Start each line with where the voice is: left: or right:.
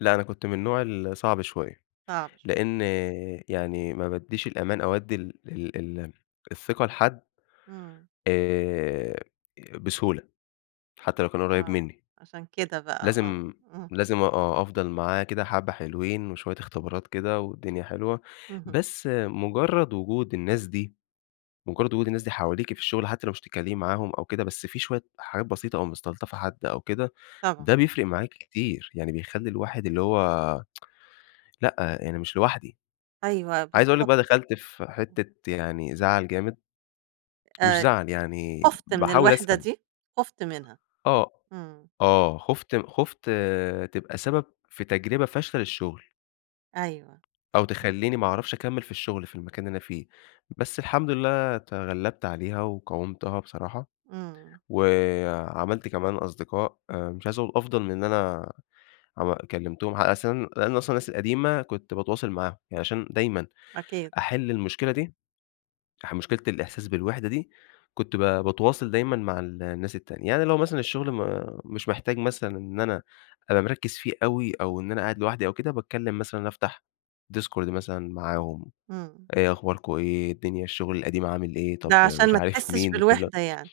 left: لأ أنا كنت من النوع الصعب شويّة،
right: صعب شوية.
left: لأن يعني ما بادّيش الأمان أو أدّي ال ال ال الثقة لحد
right: إمم.
left: آآ بسهولة حتّى لو كان قريب
right: آه
left: مِنّي،
right: عشان كده بقى آه.
left: لازم
right: إمم.
left: لازم آه أفضل معاه كده حبّة حلوين وشويّة اختبارات كده والدنيا حلوة،
right: اهم.
left: بس مجرّد وجود الناس دي مجرّد وجود الناس دي حواليكِ في الشغل، حتّى لو مش تتكلّمي معاهم أو كده، بس في شويّة حاجات بسيطة أو مستلطفة حد أو كده، ده
right: طبعًا.
left: بيفرق معاكِ كتير يعني، بيخلّي الواحد اللي هو، لأ أنا مش لوحدي،
right: أيوه
left: عايز أقول لِك
right: بالضبط،
left: بقى دخلت في
right: اهم.
left: حتّة يعني زعل جامد، مش
right: آآ
left: زعل يعني
right: خُفت من
left: باحاول
right: الوحدة
left: أسأل.
right: دي؟ خُفت منها،
left: آه
right: إمم.
left: ،آه خُفت خُفت تبقى سبب في تجربة فاشلة للشغل.
right: أيوه.
left: أو
right: إمم.
left: تخليني ما أعرفش أكمل في الشغل في المكان اللي أنا فيه، بس الحمد لله تغلبت عليها وقاومتها بصراحة،
right: إمم.
left: وعملت كمان أصدقاء، مش عايزة أقول أفضل من أنا عم كلمتهم، علي أس لأن أصلًا الناس القديمة كنت باتواصل معاهم، يعني عشان دايمًا
right: أكيد.
left: أحل المشكلة دي، أح مشكلة الإحساس بالوحدة دي، كنت ب باتواصل دايمًا مع الناس التانية، يعني لو مثلًا الشغل م مش محتاج مثلًا إن أنا أبقى مركّز فيه أوي أو إن أنا قاعد لوحدي أو كده، باتكلّم مثلًا، أفتح ديسكورد مثلًا معاهم،
right: إمم.
left: إيه أخباركم، إيه الدنيا، الشغل القديم عامل إيه؟ طب
right: ده عشان
left: مش
right: ما
left: عارف
right: تحسش
left: مين، وكل ده.
right: بالوحدة يعني؟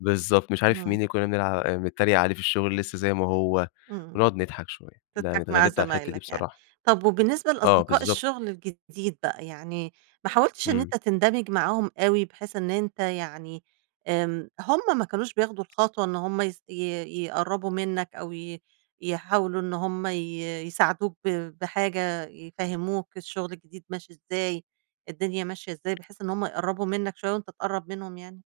left: بالضبط مش عارف مين
right: همم.
left: اللي كنا بنلع بنتريق عليه في الشغل لسّه زي ما هو
right: إمم،
left: ونقعد نضحك شويّة، يعني
right: تضحك مع
left: اتغلبت على الحتّة دي
right: زمايلك يعني،
left: بصراحة.
right: طَب وبالنسبة
left: آه
right: لأصدقاء
left: بالضبط
right: الشغل الجديد بقى، يعني ما حاولتش إن
left: إمم.
right: أنت تندمج معاهم أوي بحيث إن أنت يعني آمم، هُم ما كانوش بياخدوا الخطوة إن هُم ي ي يقربوا منّك أو ي يحاولوا إن هُم ي يساعدوك ب بحاجة، يفهموك الشغل الجديد ماشي إزاي، الدنيا ماشية إزاي، بحيث إن هُم يقربوا منّك شويّة وأنت تقرب منهم يعني؟